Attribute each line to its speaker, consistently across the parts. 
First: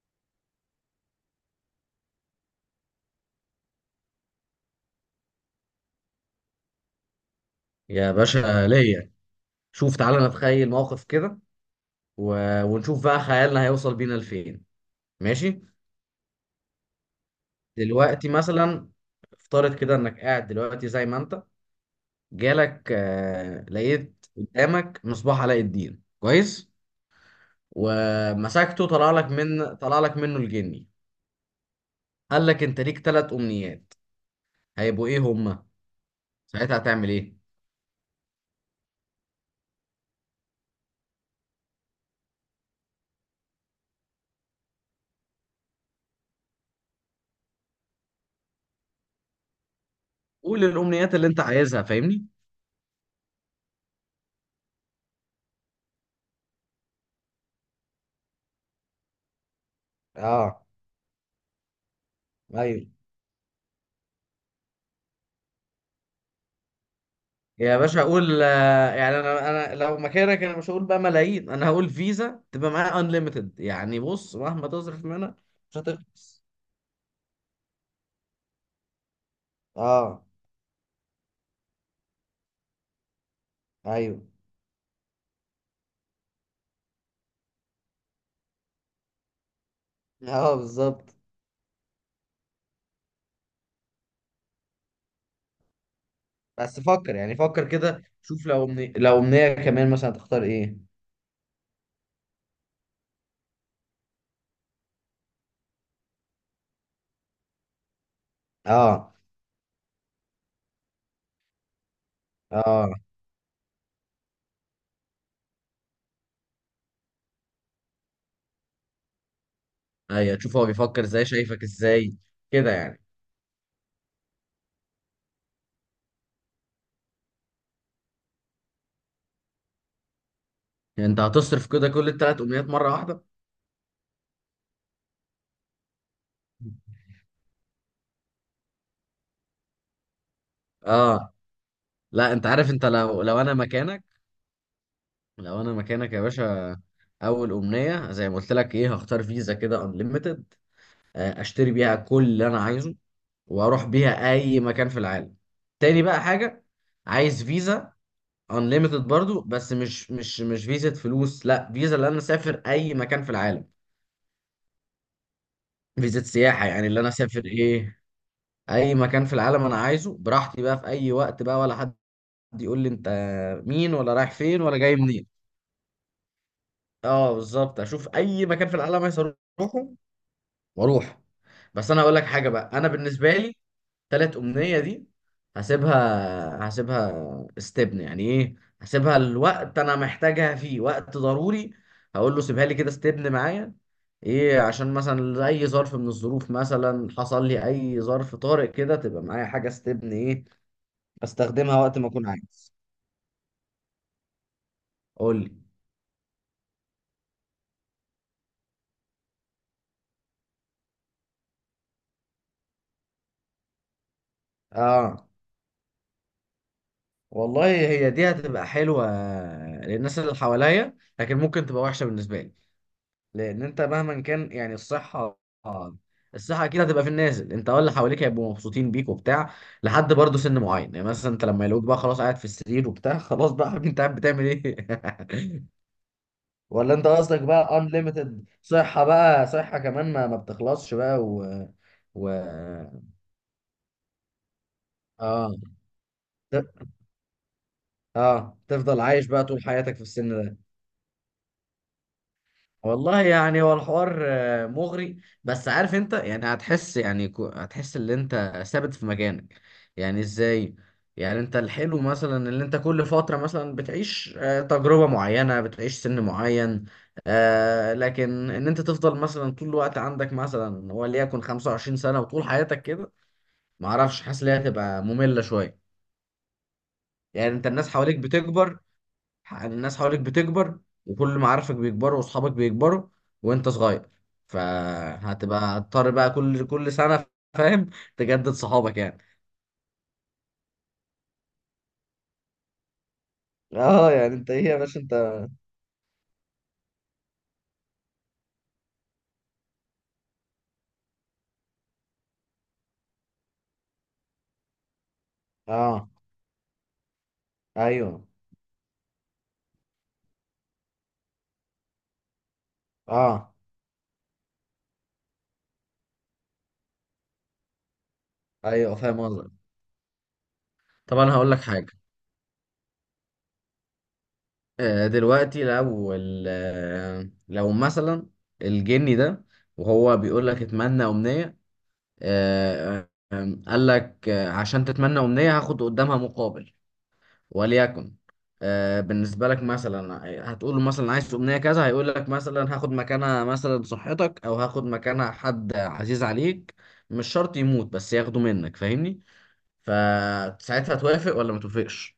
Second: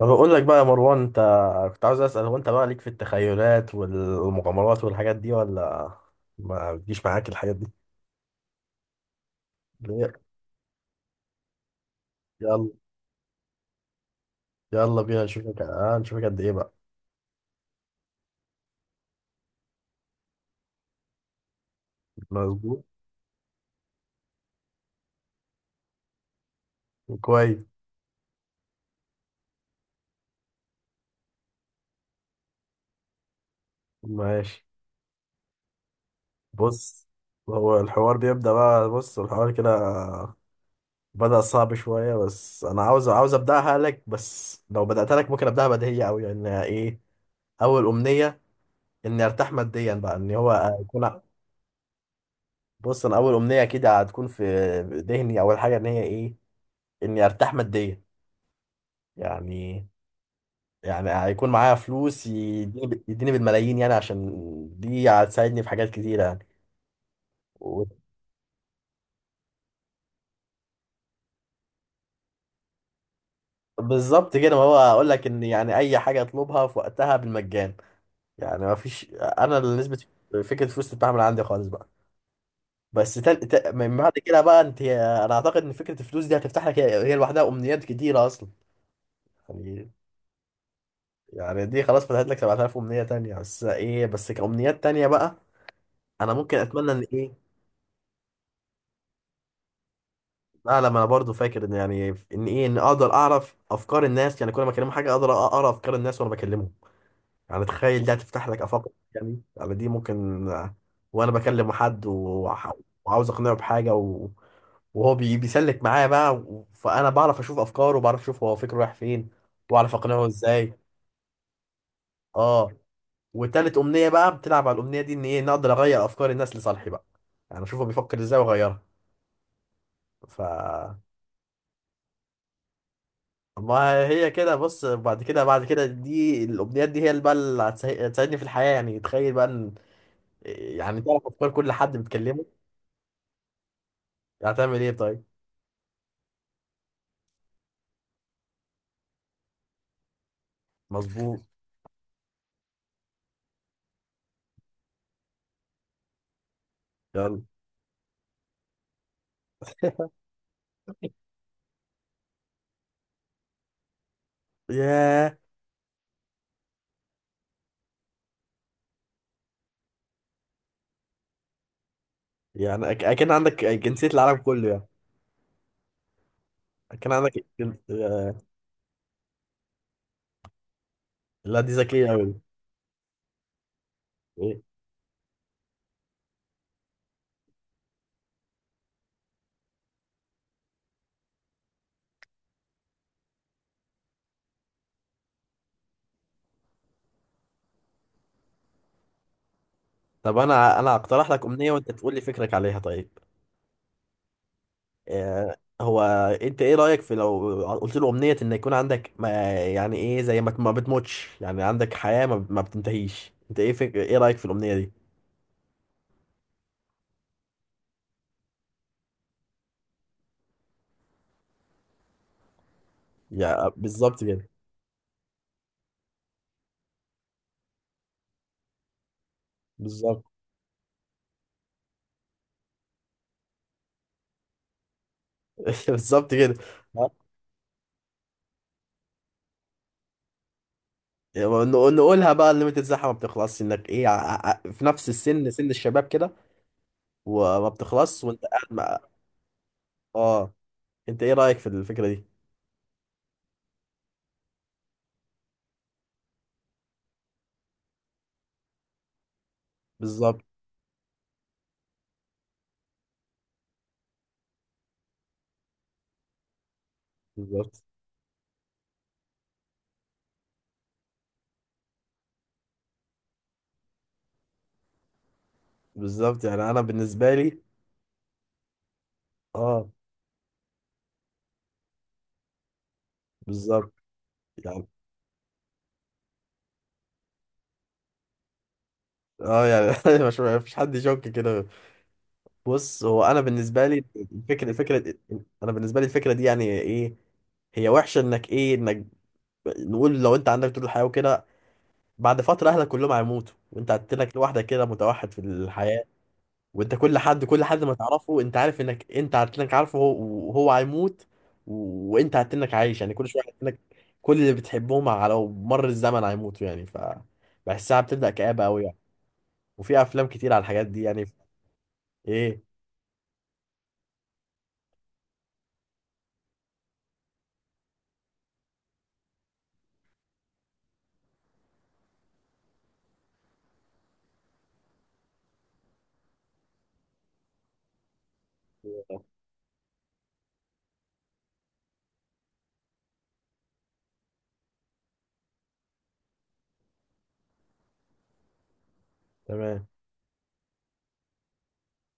Speaker 1: ما بقول لك بقى يا مروان انت كنت عاوز اسال هو انت بقى ليك في التخيلات والمغامرات والحاجات دي ولا ما بتجيش معاك الحاجات دي
Speaker 2: يا باشا ليا. شوف
Speaker 1: ليه؟
Speaker 2: تعالى نتخيل موقف كده و...
Speaker 1: يلا،
Speaker 2: ونشوف بقى خيالنا هيوصل بينا لفين.
Speaker 1: يلا بينا نشوفك،
Speaker 2: ماشي.
Speaker 1: اه نشوفك قد ايه بقى.
Speaker 2: دلوقتي مثلا افترض كده انك قاعد دلوقتي زي ما انت
Speaker 1: مظبوط.
Speaker 2: جالك لقيت قدامك مصباح علاء الدين. كويس.
Speaker 1: كويس.
Speaker 2: ومسكته طلع لك منه الجني، قال لك انت ليك ثلاث امنيات.
Speaker 1: ماشي.
Speaker 2: هيبقوا ايه هما؟ ساعتها
Speaker 1: بص
Speaker 2: هتعمل ايه؟
Speaker 1: هو الحوار بيبدا بقى، بص الحوار كده بدا صعب شويه، بس انا عاوز ابداها لك، بس لو بداتها لك ممكن ابداها بديهيه قوي. يعني ايه اول امنيه؟ اني ارتاح ماديا بقى، ان
Speaker 2: قول
Speaker 1: هو يكون.
Speaker 2: الامنيات اللي انت عايزها، فاهمني.
Speaker 1: بص انا اول امنيه اكيد هتكون في ذهني، اول حاجه ان هي ايه؟ اني ارتاح ماديا يعني.
Speaker 2: اه،
Speaker 1: يعني هيكون معايا فلوس،
Speaker 2: ايوه.
Speaker 1: يديني بالملايين يعني، عشان دي هتساعدني في حاجات كتيره يعني.
Speaker 2: يا
Speaker 1: و-
Speaker 2: باشا اقول يعني انا لو مكانك انا مش هقول بقى ملايين، انا هقول فيزا تبقى معايا انليمتد، يعني
Speaker 1: بالظبط
Speaker 2: بص
Speaker 1: كده، ما
Speaker 2: مهما
Speaker 1: هو
Speaker 2: تصرف
Speaker 1: اقول لك
Speaker 2: منها
Speaker 1: ان يعني
Speaker 2: مش
Speaker 1: اي حاجه
Speaker 2: هتخلص.
Speaker 1: اطلبها في وقتها بالمجان. يعني ما فيش انا اللي نسبه
Speaker 2: اه،
Speaker 1: فكره الفلوس تتباع من عندي خالص بقى. من بعد
Speaker 2: ايوه.
Speaker 1: كده بقى انت، انا اعتقد ان فكره الفلوس دي هتفتح لك، هي لوحدها امنيات كتيره اصلا. يعني،
Speaker 2: اه، بالظبط.
Speaker 1: يعني دي خلاص فتحت لك 7000 امنيه تانية، بس ايه بس كامنيات تانية بقى. انا ممكن
Speaker 2: بس
Speaker 1: اتمنى ان
Speaker 2: فكر يعني
Speaker 1: ايه؟
Speaker 2: فكر كده شوف لو امنية كمان مثلا هتختار ايه؟
Speaker 1: اعلم انا برضو، فاكر ان يعني، ان ايه، ان اقدر اعرف افكار الناس، يعني كل ما اكلمه حاجه اقدر اقرا افكار الناس وانا بكلمه. يعني تخيل ده هتفتح لك افاق.
Speaker 2: اه.
Speaker 1: يعني، يعني دي ممكن، وانا بكلم حد
Speaker 2: اه،
Speaker 1: وعاوز اقنعه بحاجه، وهو بيسلك معايا بقى، فانا بعرف اشوف افكاره، وبعرف اشوف هو فكره رايح فين، واعرف اقنعه
Speaker 2: ايوه، شوف هو
Speaker 1: ازاي.
Speaker 2: بيفكر ازاي شايفك ازاي
Speaker 1: اه،
Speaker 2: كده يعني.
Speaker 1: وتالت امنيه بقى بتلعب على الامنيه دي، ان ايه نقدر اغير افكار الناس لصالحي بقى. يعني اشوفه بيفكر ازاي واغيرها. ف
Speaker 2: يعني انت هتصرف كده كل الثلاث امنيات مرة واحدة؟
Speaker 1: ما هي كده، بص بعد كده، بعد كده دي الامنيات دي هي اللي بقى اللي هتساعدني في الحياه. يعني تخيل بقى ان، يعني تعرف
Speaker 2: اه.
Speaker 1: افكار كل حد
Speaker 2: لا
Speaker 1: بتكلمه.
Speaker 2: انت عارف انت لو انا مكانك،
Speaker 1: هتعمل ايه طيب؟
Speaker 2: لو انا مكانك يا باشا، اول امنيه زي ما قلت لك ايه، هختار فيزا كده انليميتد،
Speaker 1: مظبوط.
Speaker 2: اشتري بيها كل اللي انا عايزه واروح بيها اي مكان في العالم. تاني بقى حاجه،
Speaker 1: يلا.
Speaker 2: عايز فيزا انليميتد برضو، بس مش مش مش فيزا فلوس، لا، فيزا اللي انا اسافر اي مكان في العالم.
Speaker 1: ياه.
Speaker 2: فيزا سياحه يعني، اللي انا اسافر ايه اي مكان في العالم انا عايزه براحتي بقى في اي وقت، بقى ولا حد يقول
Speaker 1: يعني
Speaker 2: لي انت
Speaker 1: اكن عندك
Speaker 2: مين،
Speaker 1: جنسيه
Speaker 2: ولا رايح
Speaker 1: العالم
Speaker 2: فين،
Speaker 1: كله
Speaker 2: ولا
Speaker 1: يعني.
Speaker 2: جاي منين.
Speaker 1: اكن عندك
Speaker 2: اه،
Speaker 1: جن-
Speaker 2: بالظبط، اشوف
Speaker 1: آه،
Speaker 2: اي مكان في العالم عايز اروحه واروح.
Speaker 1: لا دي
Speaker 2: بس انا
Speaker 1: ذكيه
Speaker 2: اقول لك
Speaker 1: قوي.
Speaker 2: حاجه بقى، انا بالنسبه لي تلات امنيه دي هسيبها استبن، يعني ايه، هسيبها الوقت انا محتاجها فيه وقت ضروري، هقول له سيبها لي كده استبن معايا ايه، عشان مثلا اي ظرف من الظروف مثلا حصل لي، اي ظرف طارئ كده، تبقى معايا حاجه استبن
Speaker 1: طب
Speaker 2: ايه،
Speaker 1: انا، انا هقترح لك امنيه
Speaker 2: استخدمها
Speaker 1: وانت
Speaker 2: وقت ما
Speaker 1: تقول لي
Speaker 2: اكون
Speaker 1: فكرك
Speaker 2: عايز.
Speaker 1: عليها طيب.
Speaker 2: قول لي.
Speaker 1: هو انت ايه رأيك في لو قلت له امنية ان يكون عندك ما، يعني ايه زي ما ما بتموتش، يعني عندك حياة ما بتنتهيش، انت ايه ايه رأيك في الامنية دي؟
Speaker 2: اه. والله هي دي هتبقى حلوه للناس اللي حواليا، لكن ممكن تبقى وحشه بالنسبه لي، لان
Speaker 1: يعني
Speaker 2: انت مهما
Speaker 1: بالظبط كده.
Speaker 2: كان يعني الصحه، الصحه اكيد هتبقى في النازل، انت ولا حواليك هيبقوا مبسوطين بيك وبتاع، لحد
Speaker 1: بالظبط.
Speaker 2: برضه سن معين. يعني مثلا انت لما يلاقوك بقى خلاص قاعد في السرير وبتاع خلاص بقى يا حبيبي انت قاعد بتعمل ايه؟
Speaker 1: بالظبط كده.
Speaker 2: ولا انت
Speaker 1: ها؟
Speaker 2: قصدك بقى unlimited صحه بقى، صحه كمان ما بتخلصش بقى
Speaker 1: يعني
Speaker 2: و
Speaker 1: نقولها بقى الليميتد بتاعها ما بتخلصش، انك ايه، في نفس السن،
Speaker 2: اه
Speaker 1: سن الشباب كده،
Speaker 2: ت-
Speaker 1: وما بتخلص وانت
Speaker 2: اه،
Speaker 1: قاعد مع.
Speaker 2: تفضل عايش بقى طول حياتك في السن
Speaker 1: اه،
Speaker 2: ده.
Speaker 1: انت ايه رأيك في الفكرة دي؟
Speaker 2: والله يعني هو الحوار مغري، بس عارف انت يعني هتحس، يعني هتحس ان انت ثابت في مكانك. يعني
Speaker 1: بالظبط.
Speaker 2: ازاي؟ يعني انت الحلو مثلا اللي انت كل فترة مثلا بتعيش تجربة معينة، بتعيش سن معين،
Speaker 1: بالظبط.
Speaker 2: لكن ان انت تفضل مثلا طول الوقت عندك مثلا وليكن 25 سنة وطول حياتك كده، معرفش حاسس ان هي هتبقى مملة شوية.
Speaker 1: بالظبط يعني انا بالنسبة
Speaker 2: يعني
Speaker 1: لي.
Speaker 2: انت الناس حواليك بتكبر،
Speaker 1: اه
Speaker 2: الناس حواليك بتكبر، وكل معارفك بيكبروا واصحابك بيكبروا، وانت
Speaker 1: بالظبط.
Speaker 2: صغير،
Speaker 1: يعني،
Speaker 2: فهتبقى هتضطر بقى كل سنة، فاهم، تجدد صحابك يعني.
Speaker 1: اه يعني مش، مش حد يشك كده. بص هو انا بالنسبه لي
Speaker 2: اه، يعني انت ايه
Speaker 1: الفكره،
Speaker 2: يا باشا انت؟
Speaker 1: الفكره، انا بالنسبه لي الفكره دي يعني ايه؟ هي وحشه انك ايه، انك نقول لو انت عندك طول الحياه وكده، بعد فتره اهلك كلهم هيموتوا، وانت هتتلك لوحدك كده، متوحد في الحياه.
Speaker 2: اه،
Speaker 1: وانت كل حد، كل حد ما
Speaker 2: ايوه.
Speaker 1: تعرفه انت عارف انك انت هتتلك، وهو هيموت. وانت هتتلك عايش، يعني كل شويه
Speaker 2: اه،
Speaker 1: هتتلك، كل اللي بتحبهم على مر الزمن هيموتوا يعني. ف بحسها بتبدا كآبه قوي
Speaker 2: ايوه
Speaker 1: يعني.
Speaker 2: فاهم قصدك.
Speaker 1: وفي افلام كتير على الحاجات دي
Speaker 2: طب
Speaker 1: يعني.
Speaker 2: انا هقول لك حاجة.
Speaker 1: ايه؟
Speaker 2: دلوقتي لو ال- آه، لو مثلا الجني ده وهو بيقول لك اتمنى امنية، آه، آه، قال لك عشان تتمنى امنية هاخد قدامها مقابل، وليكن بالنسبة لك مثلا، هتقول له مثلا عايز أمنية كذا، هيقول لك مثلا هاخد مكانها مثلا صحتك، أو هاخد مكانها حد عزيز عليك، مش شرط يموت بس ياخده منك، فاهمني.
Speaker 1: تمام.
Speaker 2: فساعتها توافق ولا ما توافقش؟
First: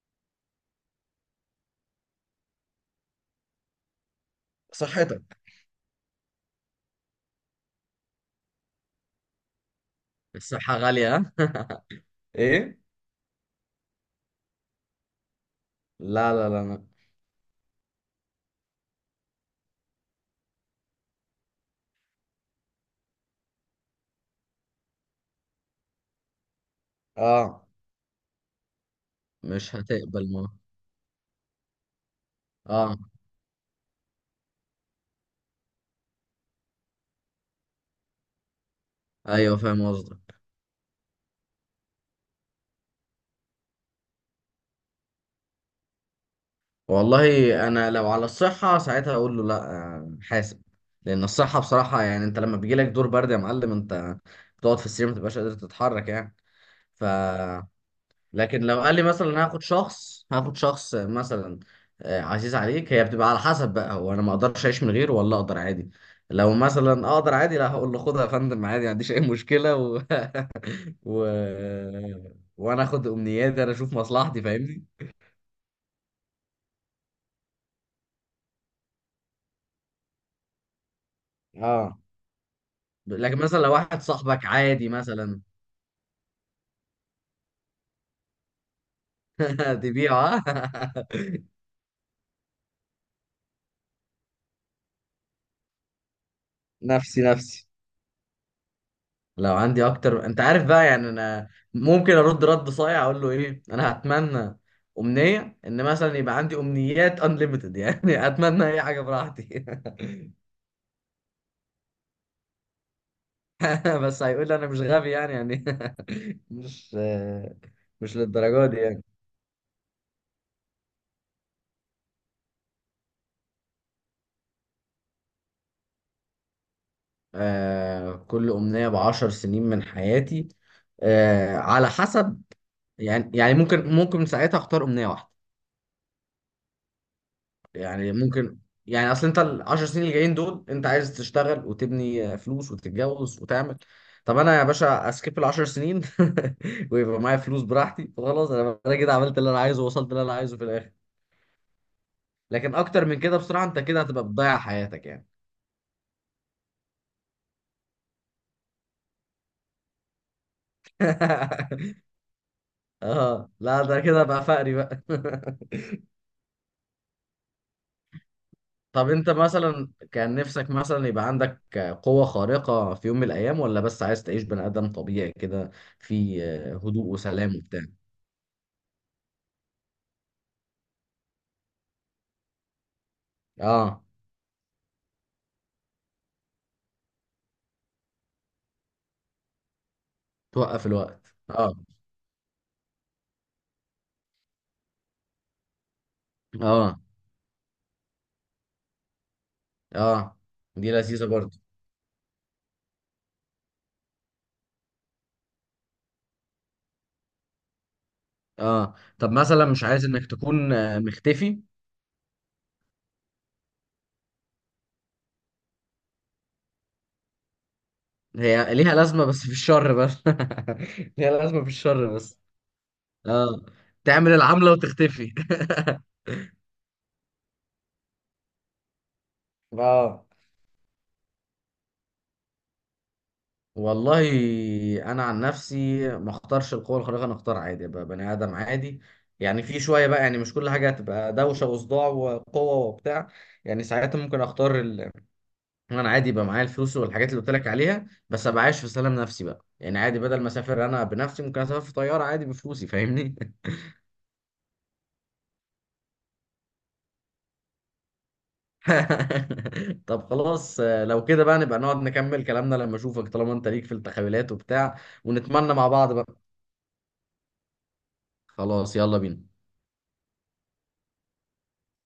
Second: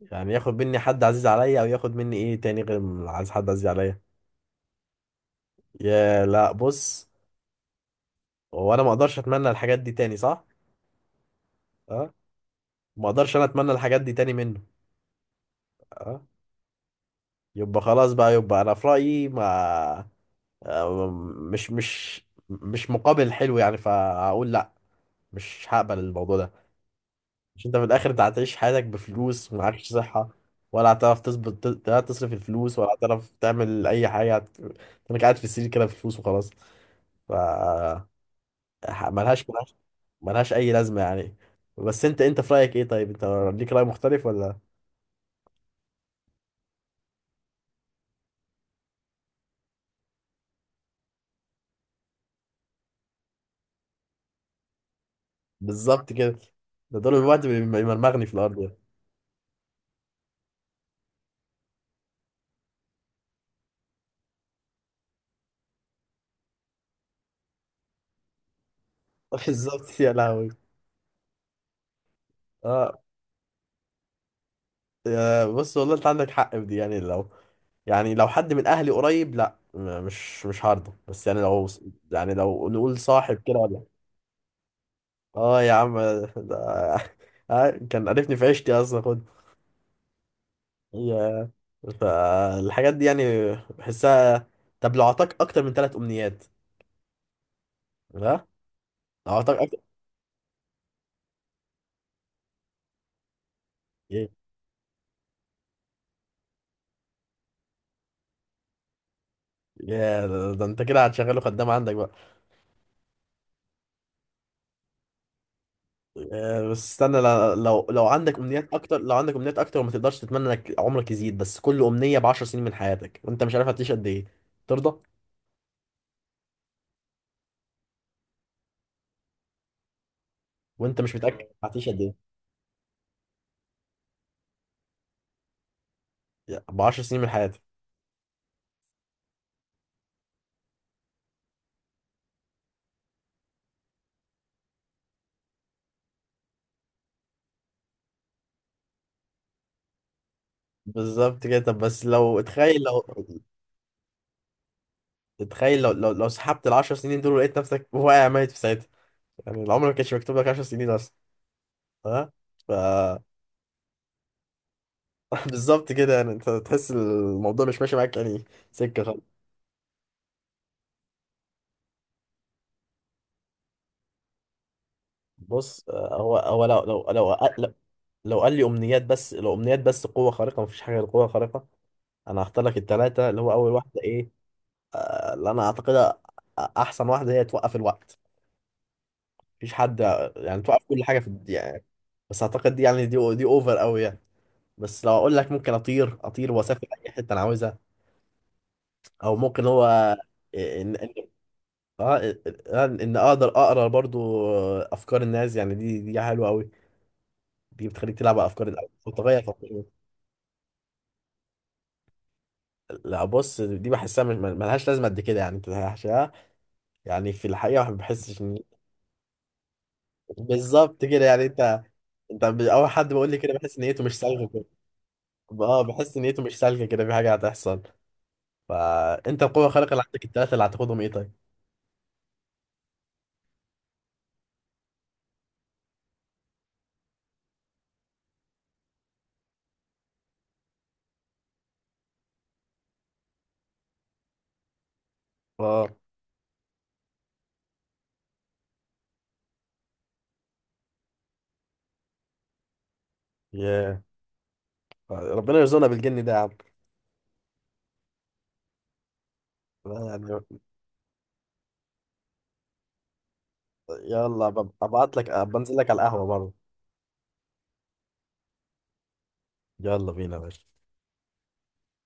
Speaker 1: يعني ياخد مني حد عزيز عليا، او ياخد مني ايه تاني غير عايز حد عزيز عليا؟
Speaker 2: صحتك.
Speaker 1: يا، لا بص، هو انا ما اقدرش اتمنى الحاجات دي تاني، صح؟
Speaker 2: الصحة غالية، ها؟
Speaker 1: اه.
Speaker 2: إيه؟
Speaker 1: ما اقدرش انا اتمنى الحاجات دي تاني منه. اه.
Speaker 2: لا لا لا لا.
Speaker 1: يبقى خلاص بقى، يبقى انا في رايي ما، آه، مش مش مش مقابل حلو يعني، فاقول لا، مش هقبل الموضوع ده.
Speaker 2: اه،
Speaker 1: مش انت في الاخر انت هتعيش حياتك بفلوس
Speaker 2: مش
Speaker 1: ومعكش صحة،
Speaker 2: هتقبل ما.
Speaker 1: ولا هتعرف تظبط لا تصرف الفلوس، ولا
Speaker 2: اه،
Speaker 1: هتعرف تعمل اي حاجة انك قاعد في السرير كده في فلوس وخلاص. ف ملهاش
Speaker 2: ايوه
Speaker 1: ملهاش
Speaker 2: فاهم قصدك.
Speaker 1: ملهاش اي لازمة يعني. بس انت، انت في رأيك ايه طيب؟ انت ليك رأي مختلف ولا؟
Speaker 2: والله انا لو على الصحه ساعتها اقول له لا، حاسب، لان الصحه بصراحه، يعني انت لما بيجي لك دور برد يا معلم، انت بتقعد في السرير ما بتبقاش قادر تتحرك
Speaker 1: بالظبط
Speaker 2: يعني.
Speaker 1: كده، ده
Speaker 2: ف،
Speaker 1: دول الوقت بيمرمغني في الارض
Speaker 2: لكن
Speaker 1: يعني.
Speaker 2: لو قال لي مثلا هاخد شخص مثلا عزيز عليك، هي بتبقى على حسب بقى، هو انا ما اقدرش اعيش من غيره ولا اقدر عادي. لو مثلا اقدر عادي، لا هقول له خدها يا فندم عادي، ما عنديش اي مشكله
Speaker 1: بالظبط يا لهوي.
Speaker 2: و... وانا
Speaker 1: اه،
Speaker 2: اخد امنياتي انا اشوف مصلحتي، فاهمني.
Speaker 1: يا، بص والله انت عندك حق في دي، يعني لو، يعني لو حد من اهلي قريب لا، مش هرضى، بس يعني لو،
Speaker 2: اه،
Speaker 1: يعني لو نقول
Speaker 2: لكن
Speaker 1: صاحب كده
Speaker 2: مثلا لو
Speaker 1: ولا.
Speaker 2: واحد صاحبك عادي مثلا.
Speaker 1: اه يا عم ده كان عرفني في عيشتي اصلا، خد.
Speaker 2: تبيعه.
Speaker 1: يا، فالحاجات دي يعني بحسها. طب لو اعطاك اكتر من 3 امنيات؟
Speaker 2: نفسي نفسي.
Speaker 1: ها؟ لو
Speaker 2: لو
Speaker 1: اعطاك اكتر.
Speaker 2: عندي اكتر انت عارف بقى، يعني انا ممكن ارد رد صايع اقول له ايه، انا
Speaker 1: يا،
Speaker 2: هتمنى امنيه ان مثلا يبقى عندي امنيات انليمتد يعني، اتمنى اي حاجه براحتي.
Speaker 1: يا ده، ده انت كده هتشغله خدام عندك بقى.
Speaker 2: بس هيقول لي انا مش غبي يعني، يعني
Speaker 1: بس
Speaker 2: مش،
Speaker 1: استنى، لو
Speaker 2: مش
Speaker 1: عندك
Speaker 2: للدرجه
Speaker 1: امنيات
Speaker 2: دي
Speaker 1: اكتر،
Speaker 2: يعني.
Speaker 1: لو عندك امنيات اكتر وما تقدرش تتمنى انك عمرك يزيد، بس كل امنيه ب 10 سنين من حياتك، وانت مش عارف هتعيش قد ايه، ترضى؟
Speaker 2: كل امنيه ب 10 سنين من حياتي.
Speaker 1: وانت مش متاكد هتعيش
Speaker 2: على
Speaker 1: قد ايه،
Speaker 2: حسب. يعني يعني ممكن ممكن ساعتها اختار امنيه واحده.
Speaker 1: ب 10 سنين من حياتك.
Speaker 2: يعني ممكن، يعني اصل انت ال 10 سنين اللي جايين دول انت عايز تشتغل وتبني فلوس وتتجوز وتعمل. طب انا يا باشا اسكيب ال 10 سنين ويبقى معايا فلوس براحتي وخلاص، انا كده عملت اللي انا عايزه ووصلت اللي انا عايزه في الاخر.
Speaker 1: بالظبط كده. طب بس لو
Speaker 2: لكن
Speaker 1: اتخيل، لو
Speaker 2: اكتر من كده بصراحة انت كده هتبقى بتضيع حياتك يعني.
Speaker 1: اتخيل لو، لو سحبت ال 10 سنين دول ولقيت نفسك واقع ميت في ساعتها، يعني العمر ما كانش مكتوب لك 10 سنين اصلا. ها. ف.
Speaker 2: اه لا، ده كده بقى فقري بقى.
Speaker 1: بالظبط كده، يعني انت تحس الموضوع مش ماشي معاك يعني سكه
Speaker 2: طب انت
Speaker 1: خالص.
Speaker 2: مثلا كان نفسك مثلا يبقى عندك قوة خارقة في يوم من الايام، ولا بس عايز تعيش بني ادم طبيعي كده
Speaker 1: بص، هو،
Speaker 2: في
Speaker 1: هو لو
Speaker 2: هدوء
Speaker 1: لو لو
Speaker 2: وسلام
Speaker 1: لو
Speaker 2: وبتاع.
Speaker 1: لو قال لي امنيات بس، لو امنيات بس قوه خارقه، مفيش حاجه غير قوه خارقه، انا هختار لك الثلاثه، اللي هو اول واحده
Speaker 2: اه،
Speaker 1: ايه، اللي انا اعتقدها احسن واحده، هي توقف الوقت. مفيش حد، يعني توقف
Speaker 2: توقف
Speaker 1: كل حاجه
Speaker 2: الوقت.
Speaker 1: في الدنيا
Speaker 2: اه.
Speaker 1: يعني. بس اعتقد دي يعني، دي اوفر قوي يعني. بس لو اقول لك ممكن اطير، اطير واسافر
Speaker 2: اه.
Speaker 1: اي حته انا عاوزها، او ممكن هو
Speaker 2: اه، دي
Speaker 1: ان، ان،
Speaker 2: لذيذة برضه.
Speaker 1: اه ان، إن اقدر اقرا برضو افكار الناس يعني، دي حلوه قوي، دي بتخليك تلعب على افكار الناس
Speaker 2: اه، طب
Speaker 1: وتغير
Speaker 2: مثلا
Speaker 1: افكارهم.
Speaker 2: مش عايز انك تكون مختفي؟
Speaker 1: لا بص دي بحسها مش، ملهاش لازمه قد كده يعني، انت يعني في الحقيقه ما بحسش ان.
Speaker 2: هي ليها لازمة بس في الشر بس.
Speaker 1: بالظبط كده.
Speaker 2: ليها
Speaker 1: يعني
Speaker 2: لازمة في
Speaker 1: انت،
Speaker 2: الشر بس.
Speaker 1: انت اول حد بقول لي كده
Speaker 2: اه،
Speaker 1: بحس نيته مش
Speaker 2: تعمل
Speaker 1: سالكه كده.
Speaker 2: العملة وتختفي.
Speaker 1: اه بحس نيته مش سالكه كده، في حاجه هتحصل. فانت القوة الخارقة اللي عندك
Speaker 2: اه،
Speaker 1: التلاتة اللي هتاخدهم ايه طيب؟
Speaker 2: والله انا عن نفسي ما اختارش القوة الخارقة، انا اختار عادي ابقى بني ادم عادي، يعني في شوية بقى، يعني مش كل حاجة هتبقى دوشة وصداع وقوة وبتاع. يعني ساعتها ممكن اختار
Speaker 1: اه.
Speaker 2: انا عادي، يبقى معايا الفلوس والحاجات اللي قلت لك عليها، بس ابقى عايش في سلام نفسي بقى، يعني عادي، بدل ما اسافر انا بنفسي ممكن اسافر في طياره عادي بفلوسي، فاهمني.
Speaker 1: ياه، ربنا يرزقنا بالجن ده يا عم. لا
Speaker 2: طب
Speaker 1: يعني،
Speaker 2: خلاص، لو كده بقى نبقى نقعد نكمل كلامنا لما اشوفك، طالما انت ليك في
Speaker 1: يلا
Speaker 2: التخيلات
Speaker 1: ببقى
Speaker 2: وبتاع
Speaker 1: ابعت لك،
Speaker 2: ونتمنى
Speaker 1: بنزل
Speaker 2: مع
Speaker 1: لك على
Speaker 2: بعض
Speaker 1: القهوة
Speaker 2: بقى.
Speaker 1: برضه.
Speaker 2: خلاص، يلا بينا.
Speaker 1: يلا بينا يا باشا.